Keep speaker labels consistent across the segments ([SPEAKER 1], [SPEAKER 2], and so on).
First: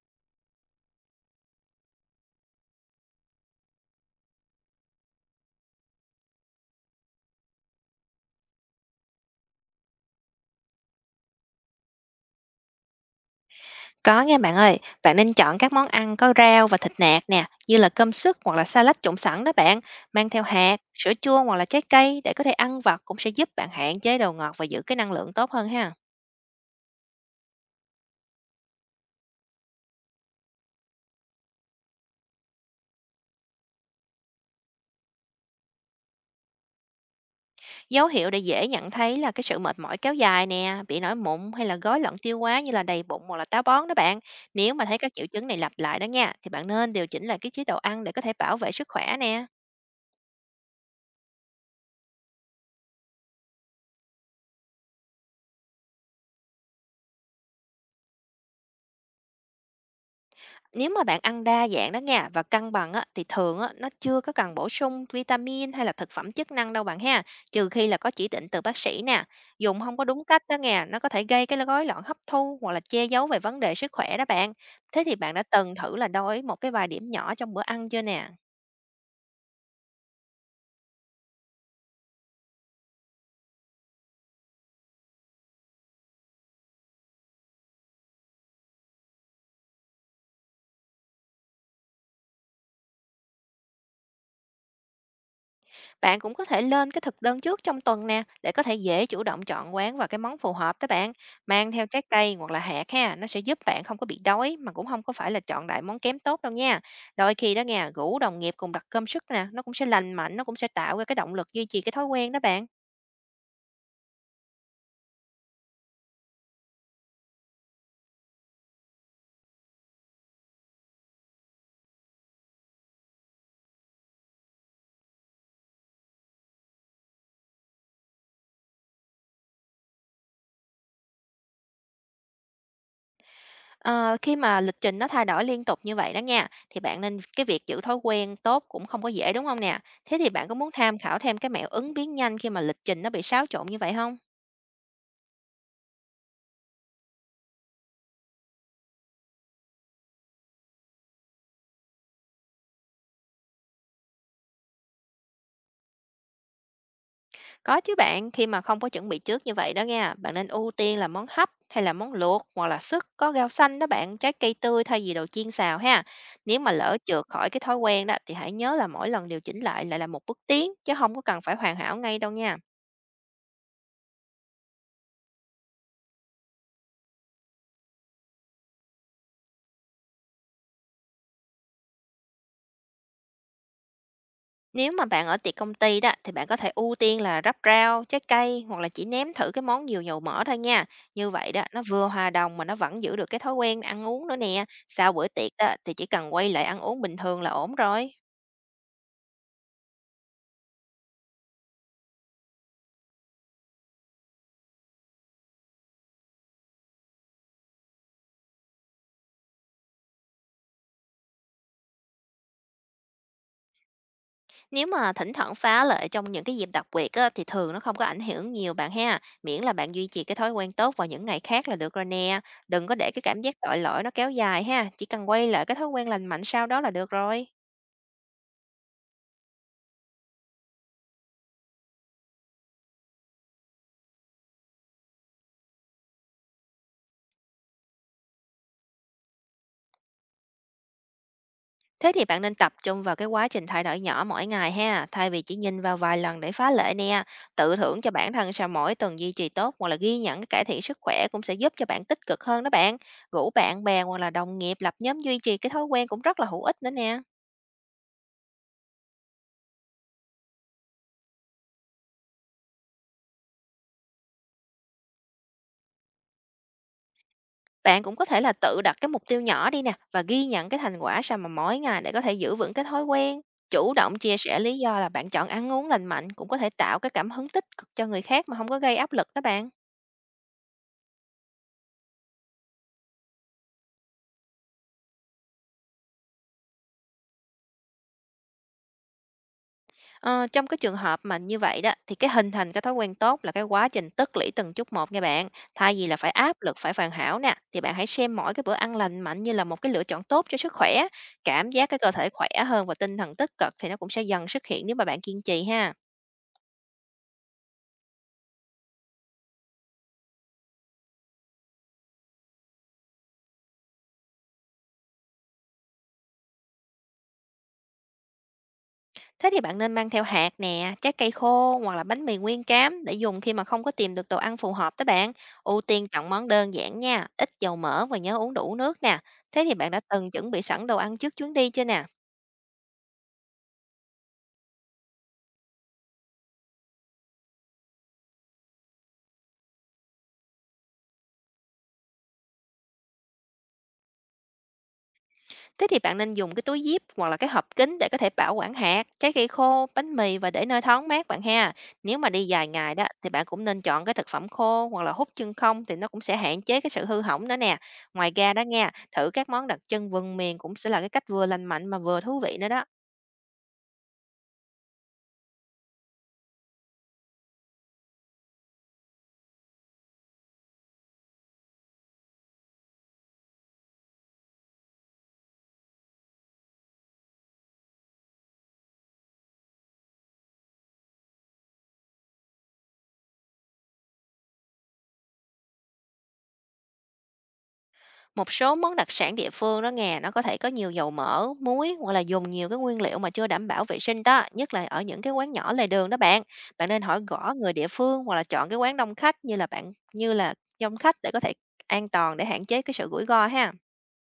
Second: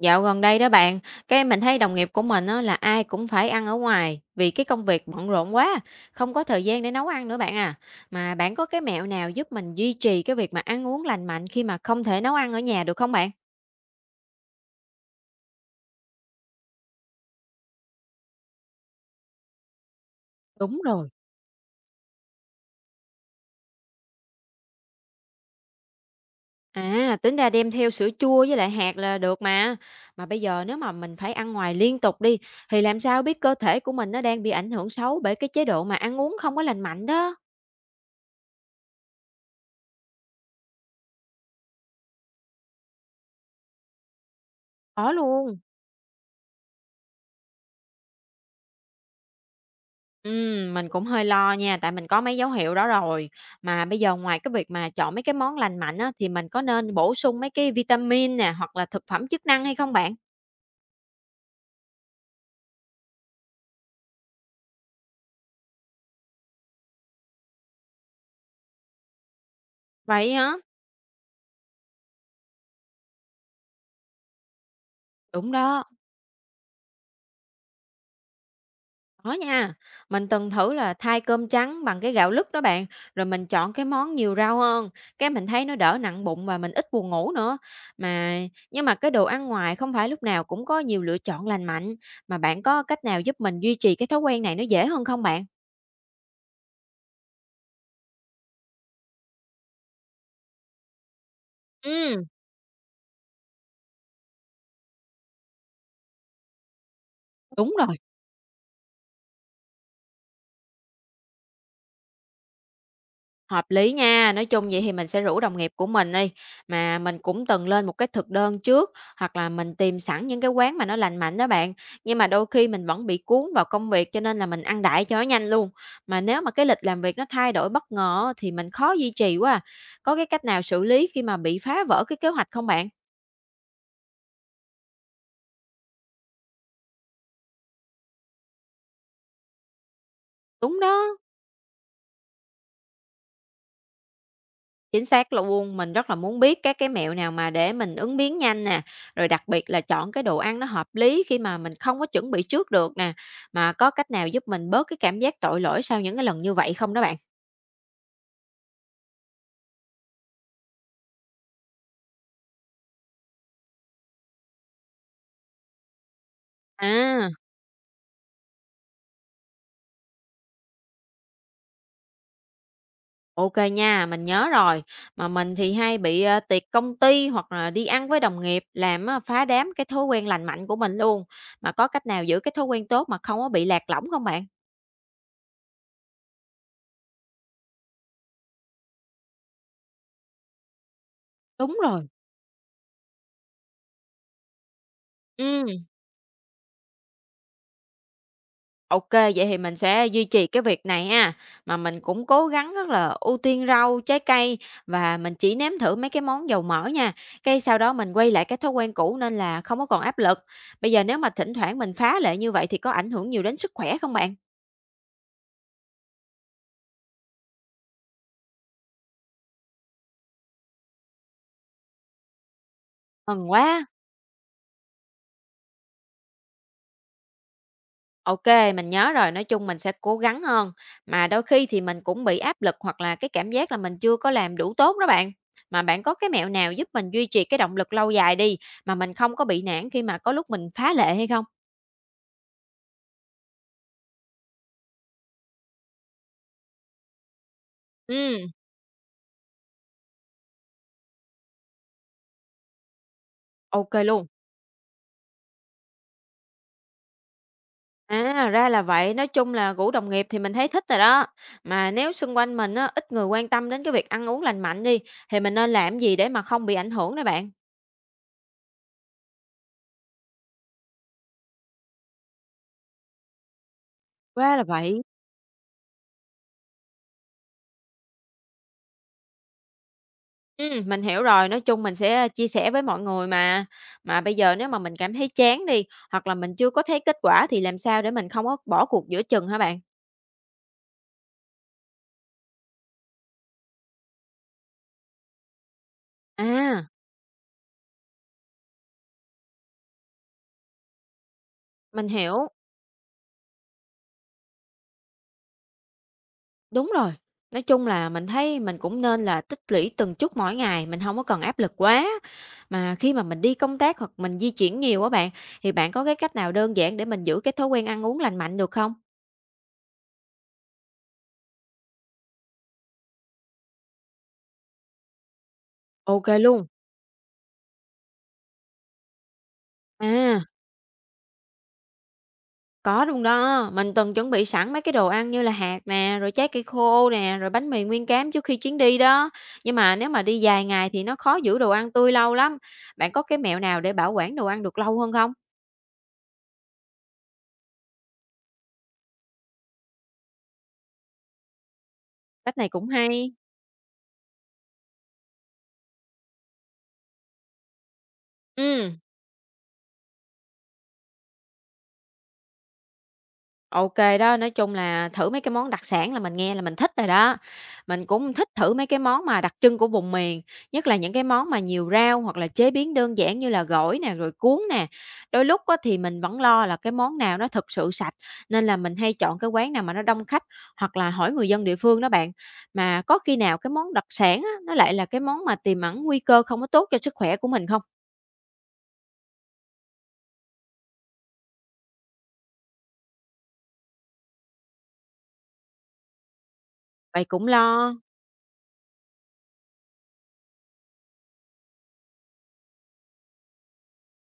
[SPEAKER 1] Dạo gần đây đó bạn, cái mình thấy đồng nghiệp của mình á, là ai cũng phải ăn ở ngoài vì cái công việc bận rộn quá, không có thời gian để nấu ăn nữa bạn à. Mà bạn có cái mẹo nào giúp mình duy trì cái việc mà ăn uống lành mạnh khi mà không thể nấu ăn ở nhà được không bạn?
[SPEAKER 2] Có nghe bạn ơi, bạn nên chọn các món ăn có rau và thịt nạc nè, như là cơm sức hoặc là salad trộn sẵn đó bạn, mang theo hạt,
[SPEAKER 1] Đúng rồi.
[SPEAKER 2] sữa chua hoặc là trái cây để có thể ăn vặt cũng sẽ giúp bạn hạn chế đồ ngọt và giữ cái năng lượng tốt hơn ha.
[SPEAKER 1] À, tính ra đem theo sữa chua với lại hạt là được mà. Mà bây giờ nếu mà mình phải ăn ngoài liên tục đi thì làm sao biết cơ thể của mình nó đang bị ảnh hưởng xấu bởi cái chế độ mà ăn uống không có lành mạnh đó.
[SPEAKER 2] Dấu hiệu để dễ nhận thấy là cái sự mệt mỏi kéo dài nè, bị nổi mụn hay là gói loạn tiêu hóa như là đầy bụng hoặc là táo bón đó bạn. Nếu mà thấy các
[SPEAKER 1] Có
[SPEAKER 2] triệu chứng này
[SPEAKER 1] luôn.
[SPEAKER 2] lặp lại đó nha, thì bạn nên điều chỉnh lại cái chế độ ăn để có thể bảo vệ sức khỏe nè.
[SPEAKER 1] Mình cũng hơi lo nha, tại mình có mấy dấu hiệu đó rồi. Mà bây giờ ngoài cái việc mà chọn mấy cái món lành mạnh á, thì mình có nên bổ sung mấy cái vitamin nè, hoặc là thực phẩm chức năng hay không bạn?
[SPEAKER 2] Nếu mà bạn ăn đa dạng đó nha và cân bằng á, thì thường á, nó chưa có cần bổ sung vitamin hay là thực phẩm chức năng đâu bạn ha, trừ khi là có chỉ định từ bác sĩ nè. Dùng không có đúng
[SPEAKER 1] Vậy
[SPEAKER 2] cách
[SPEAKER 1] hả?
[SPEAKER 2] đó nha, nó có thể gây cái rối loạn hấp thu hoặc là che giấu về vấn đề sức khỏe đó bạn. Thế thì bạn đã
[SPEAKER 1] Đúng
[SPEAKER 2] từng
[SPEAKER 1] đó,
[SPEAKER 2] thử là đổi một cái vài điểm nhỏ trong bữa ăn chưa nè?
[SPEAKER 1] có nha. Mình từng thử là thay cơm trắng bằng cái gạo lứt đó bạn, rồi mình chọn cái món nhiều rau hơn. Cái mình thấy nó đỡ nặng bụng và mình ít buồn ngủ nữa. Mà nhưng mà cái đồ ăn ngoài không phải lúc nào cũng có nhiều lựa chọn lành mạnh. Mà bạn có cách nào giúp mình duy trì cái thói quen này nó dễ hơn không bạn?
[SPEAKER 2] Bạn cũng có thể lên cái thực đơn trước trong tuần nè để có thể dễ chủ động chọn quán và cái món phù hợp tới bạn. Mang theo trái
[SPEAKER 1] Ừ.
[SPEAKER 2] cây hoặc là hạt ha, nó sẽ giúp bạn không có bị đói mà cũng không có phải là chọn đại món kém tốt đâu nha. Đôi khi đó
[SPEAKER 1] Đúng
[SPEAKER 2] nha,
[SPEAKER 1] rồi.
[SPEAKER 2] rủ đồng nghiệp cùng đặt cơm sức nè, nó cũng sẽ lành mạnh, nó cũng sẽ tạo ra cái động lực duy trì cái thói quen đó bạn.
[SPEAKER 1] Hợp lý nha, nói chung vậy thì mình sẽ rủ đồng nghiệp của mình đi, mà mình cũng từng lên một cái thực đơn trước hoặc là mình tìm sẵn những cái quán mà nó lành mạnh đó bạn. Nhưng mà đôi khi mình vẫn bị cuốn vào công việc cho nên là mình ăn đại cho nó nhanh luôn. Mà nếu mà cái lịch làm việc nó thay đổi bất ngờ á, thì mình khó duy trì quá à. Có cái cách nào xử lý khi mà bị phá vỡ cái kế hoạch không bạn?
[SPEAKER 2] Ờ, khi mà lịch trình nó thay đổi liên tục như vậy đó nha, thì bạn nên cái việc giữ thói quen tốt cũng không có dễ đúng không nè. Thế thì bạn có muốn
[SPEAKER 1] Đúng
[SPEAKER 2] tham khảo
[SPEAKER 1] đó.
[SPEAKER 2] thêm cái mẹo ứng biến nhanh khi mà lịch trình nó bị xáo trộn như vậy không?
[SPEAKER 1] Chính xác luôn, mình rất là muốn biết các cái mẹo nào mà để mình ứng biến nhanh nè, rồi đặc biệt là chọn cái đồ ăn nó hợp lý khi mà mình không có chuẩn bị trước được nè, mà có cách nào giúp mình bớt cái cảm giác tội lỗi sau những cái lần như vậy không đó bạn?
[SPEAKER 2] Có chứ bạn, khi mà không có chuẩn bị trước như vậy đó nha, bạn nên ưu tiên là món hấp hay là món luộc hoặc là súp có rau xanh đó bạn, trái cây tươi thay vì đồ chiên xào ha. Nếu mà lỡ trượt
[SPEAKER 1] À,
[SPEAKER 2] khỏi cái thói quen đó thì hãy nhớ là mỗi lần điều chỉnh lại lại là một bước tiến chứ không có cần phải hoàn hảo ngay đâu nha.
[SPEAKER 1] ok nha, mình nhớ rồi. Mà mình thì hay bị tiệc công ty hoặc là đi ăn với đồng nghiệp làm phá đám cái thói quen lành mạnh của mình luôn. Mà có cách nào giữ cái thói quen tốt mà không có bị lạc lõng không bạn?
[SPEAKER 2] Nếu mà bạn ở tiệc công ty đó thì bạn có thể ưu tiên là rắc rau, trái cây hoặc là chỉ nếm thử cái món nhiều dầu mỡ thôi nha. Như vậy đó
[SPEAKER 1] Đúng
[SPEAKER 2] nó vừa
[SPEAKER 1] rồi.
[SPEAKER 2] hòa đồng mà nó vẫn giữ được cái thói quen ăn uống nữa nè. Sau bữa tiệc
[SPEAKER 1] Ừ.
[SPEAKER 2] đó thì chỉ cần quay lại ăn uống bình thường là ổn rồi.
[SPEAKER 1] OK, vậy thì mình sẽ duy trì cái việc này ha, mà mình cũng cố gắng rất là ưu tiên rau, trái cây và mình chỉ nếm thử mấy cái món dầu mỡ nha, cái sau đó mình quay lại cái thói quen cũ nên là không có còn áp lực. Bây giờ nếu mà thỉnh thoảng mình phá lệ như vậy thì có ảnh hưởng nhiều đến sức khỏe không bạn?
[SPEAKER 2] Nếu mà thỉnh thoảng phá lệ trong những cái dịp đặc biệt á, thì thường nó không có ảnh hưởng nhiều bạn ha. Miễn là bạn duy trì cái thói quen tốt vào những ngày khác là được rồi nè. Đừng có để cái cảm
[SPEAKER 1] Mừng
[SPEAKER 2] giác tội
[SPEAKER 1] quá!
[SPEAKER 2] lỗi nó kéo dài ha. Chỉ cần quay lại cái thói quen lành mạnh sau đó là được rồi.
[SPEAKER 1] OK, mình nhớ rồi, nói chung mình sẽ cố gắng hơn, mà đôi khi thì mình cũng bị áp lực hoặc là cái cảm giác là mình chưa có làm đủ tốt đó bạn. Mà bạn có cái mẹo nào giúp mình duy trì cái động lực lâu dài đi, mà mình không có bị nản khi mà có lúc mình phá lệ hay không?
[SPEAKER 2] Thế thì bạn nên tập trung vào cái quá trình thay đổi nhỏ mỗi ngày ha, thay vì chỉ nhìn vào vài lần để phá lệ nè. Tự thưởng cho bản
[SPEAKER 1] Ừ.
[SPEAKER 2] thân sau mỗi tuần duy trì tốt hoặc là ghi nhận cái cải thiện sức khỏe cũng sẽ giúp cho bạn tích cực hơn đó bạn. Rủ bạn bè
[SPEAKER 1] OK
[SPEAKER 2] hoặc
[SPEAKER 1] luôn.
[SPEAKER 2] là đồng nghiệp lập nhóm duy trì cái thói quen cũng rất là hữu ích nữa nè.
[SPEAKER 1] À, ra là vậy, nói chung là rủ đồng nghiệp thì mình thấy thích rồi đó. Mà nếu xung quanh mình á, ít người quan tâm đến cái việc ăn uống lành mạnh đi, thì mình nên làm gì để mà không bị ảnh hưởng đây bạn?
[SPEAKER 2] Bạn cũng có thể là tự đặt cái mục tiêu nhỏ đi nè và ghi nhận cái thành quả sau mà mỗi ngày để có thể giữ vững cái thói quen. Chủ động chia
[SPEAKER 1] Ra
[SPEAKER 2] sẻ
[SPEAKER 1] là
[SPEAKER 2] lý do
[SPEAKER 1] vậy.
[SPEAKER 2] là bạn chọn ăn uống lành mạnh cũng có thể tạo cái cảm hứng tích cực cho người khác mà không có gây áp lực đó bạn.
[SPEAKER 1] Mình hiểu rồi, nói chung mình sẽ chia sẻ với mọi người mà. Mà bây giờ nếu mà mình cảm thấy chán đi, hoặc là mình chưa có thấy kết quả thì làm sao để mình không có bỏ cuộc giữa chừng hả bạn?
[SPEAKER 2] Ờ, trong cái trường hợp mà như vậy đó thì cái hình thành cái thói quen tốt là cái quá trình tích lũy từng chút một nha bạn. Thay vì là phải áp lực
[SPEAKER 1] À,
[SPEAKER 2] phải hoàn hảo nè thì bạn hãy xem mỗi cái bữa ăn lành mạnh như là một cái lựa chọn tốt cho sức khỏe, cảm giác cái
[SPEAKER 1] mình
[SPEAKER 2] cơ thể
[SPEAKER 1] hiểu.
[SPEAKER 2] khỏe hơn và tinh thần tích cực thì nó cũng sẽ dần xuất hiện nếu mà bạn kiên trì ha.
[SPEAKER 1] Đúng rồi, nói chung là mình thấy mình cũng nên là tích lũy từng chút mỗi ngày, mình không có cần áp lực quá. Mà khi mà mình đi công tác hoặc mình di chuyển nhiều á bạn, thì bạn có cái cách nào đơn giản để mình giữ cái thói quen ăn uống lành mạnh được không?
[SPEAKER 2] Thế thì bạn nên mang theo hạt nè, trái cây khô hoặc là bánh mì nguyên cám để dùng khi mà không có tìm được đồ ăn phù hợp đó bạn. Ưu tiên chọn
[SPEAKER 1] OK
[SPEAKER 2] món
[SPEAKER 1] luôn.
[SPEAKER 2] đơn giản nha, ít dầu mỡ và nhớ uống đủ nước nè. Thế thì bạn đã từng
[SPEAKER 1] À,
[SPEAKER 2] chuẩn bị sẵn đồ ăn trước chuyến đi chưa nè?
[SPEAKER 1] có luôn đó, mình từng chuẩn bị sẵn mấy cái đồ ăn như là hạt nè, rồi trái cây khô nè, rồi bánh mì nguyên cám trước khi chuyến đi đó. Nhưng mà nếu mà đi dài ngày thì nó khó giữ đồ ăn tươi lâu lắm. Bạn có cái mẹo nào để bảo quản đồ ăn được lâu hơn không?
[SPEAKER 2] Thế thì bạn nên dùng cái túi zip hoặc là cái hộp kín để có thể bảo quản hạt, trái cây khô, bánh mì và để nơi thoáng mát bạn ha. Nếu mà đi
[SPEAKER 1] Cách
[SPEAKER 2] dài
[SPEAKER 1] này cũng
[SPEAKER 2] ngày đó thì
[SPEAKER 1] hay.
[SPEAKER 2] bạn cũng nên chọn cái thực phẩm khô hoặc là hút chân không thì nó cũng sẽ hạn chế cái sự hư hỏng đó nè. Ngoài ra đó nha,
[SPEAKER 1] Ừm.
[SPEAKER 2] thử các món đặc trưng vùng miền cũng sẽ là cái cách vừa lành mạnh mà vừa thú vị nữa đó.
[SPEAKER 1] OK đó, nói chung là thử mấy cái món đặc sản là mình nghe là mình thích rồi đó. Mình cũng thích thử mấy cái món mà đặc trưng của vùng miền, nhất là những cái món mà nhiều rau hoặc là chế biến đơn giản như là gỏi nè, rồi cuốn nè. Đôi lúc á thì mình vẫn lo là cái món nào nó thực sự sạch, nên là mình hay chọn cái quán nào mà nó đông khách hoặc là hỏi người dân địa phương đó bạn. Mà có khi nào cái món đặc sản á, nó lại là cái món mà tiềm ẩn nguy cơ không có tốt cho sức khỏe của mình không?
[SPEAKER 2] Một số món đặc sản địa phương đó nghe, nó có thể có nhiều dầu mỡ, muối hoặc là dùng nhiều cái nguyên liệu mà chưa đảm bảo vệ sinh đó, nhất là ở những cái quán nhỏ lề đường đó bạn. Bạn nên hỏi
[SPEAKER 1] Vậy cũng
[SPEAKER 2] gõ người địa
[SPEAKER 1] lo.
[SPEAKER 2] phương hoặc là chọn cái quán đông khách như là bạn như là đông khách để có thể an toàn để hạn chế cái sự rủi ro ha.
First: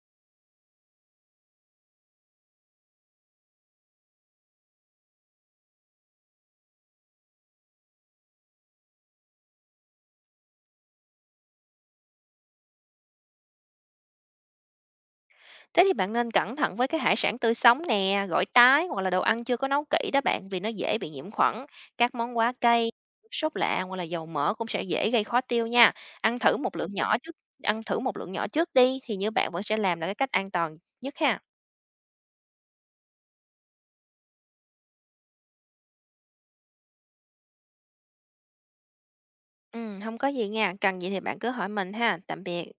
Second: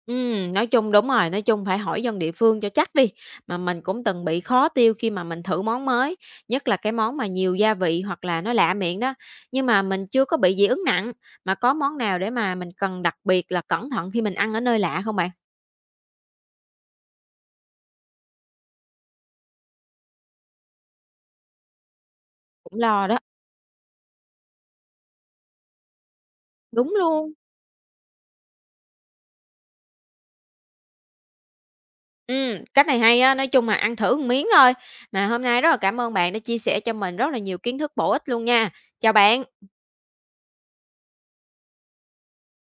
[SPEAKER 1] Nói chung đúng rồi, nói chung phải hỏi dân địa phương cho chắc đi. Mà mình cũng từng bị khó tiêu khi mà mình thử món mới, nhất là cái món mà nhiều gia vị hoặc là nó lạ miệng đó. Nhưng mà mình chưa có bị dị ứng nặng, mà có món nào để mà mình cần đặc biệt là cẩn thận khi mình ăn ở nơi lạ không bạn?
[SPEAKER 2] Thế thì bạn nên cẩn thận với cái hải sản tươi sống nè, gỏi tái hoặc là đồ ăn chưa có nấu kỹ đó bạn vì nó dễ bị nhiễm khuẩn. Các món quá
[SPEAKER 1] Cũng
[SPEAKER 2] cay,
[SPEAKER 1] lo đó.
[SPEAKER 2] sốt lạ hoặc là dầu mỡ cũng sẽ dễ gây khó tiêu nha. Ăn thử một lượng
[SPEAKER 1] Đúng
[SPEAKER 2] nhỏ trước,
[SPEAKER 1] luôn.
[SPEAKER 2] Ăn thử một lượng nhỏ trước đi thì như bạn vẫn sẽ làm được cái cách an toàn nhất ha.
[SPEAKER 1] Cách này hay á, nói chung là ăn thử một miếng thôi. Mà hôm nay rất là cảm ơn bạn đã chia sẻ cho mình rất là nhiều kiến thức bổ ích luôn nha. Chào bạn.
[SPEAKER 2] Ừ, không có gì nha, cần gì thì bạn cứ hỏi mình ha. Tạm biệt.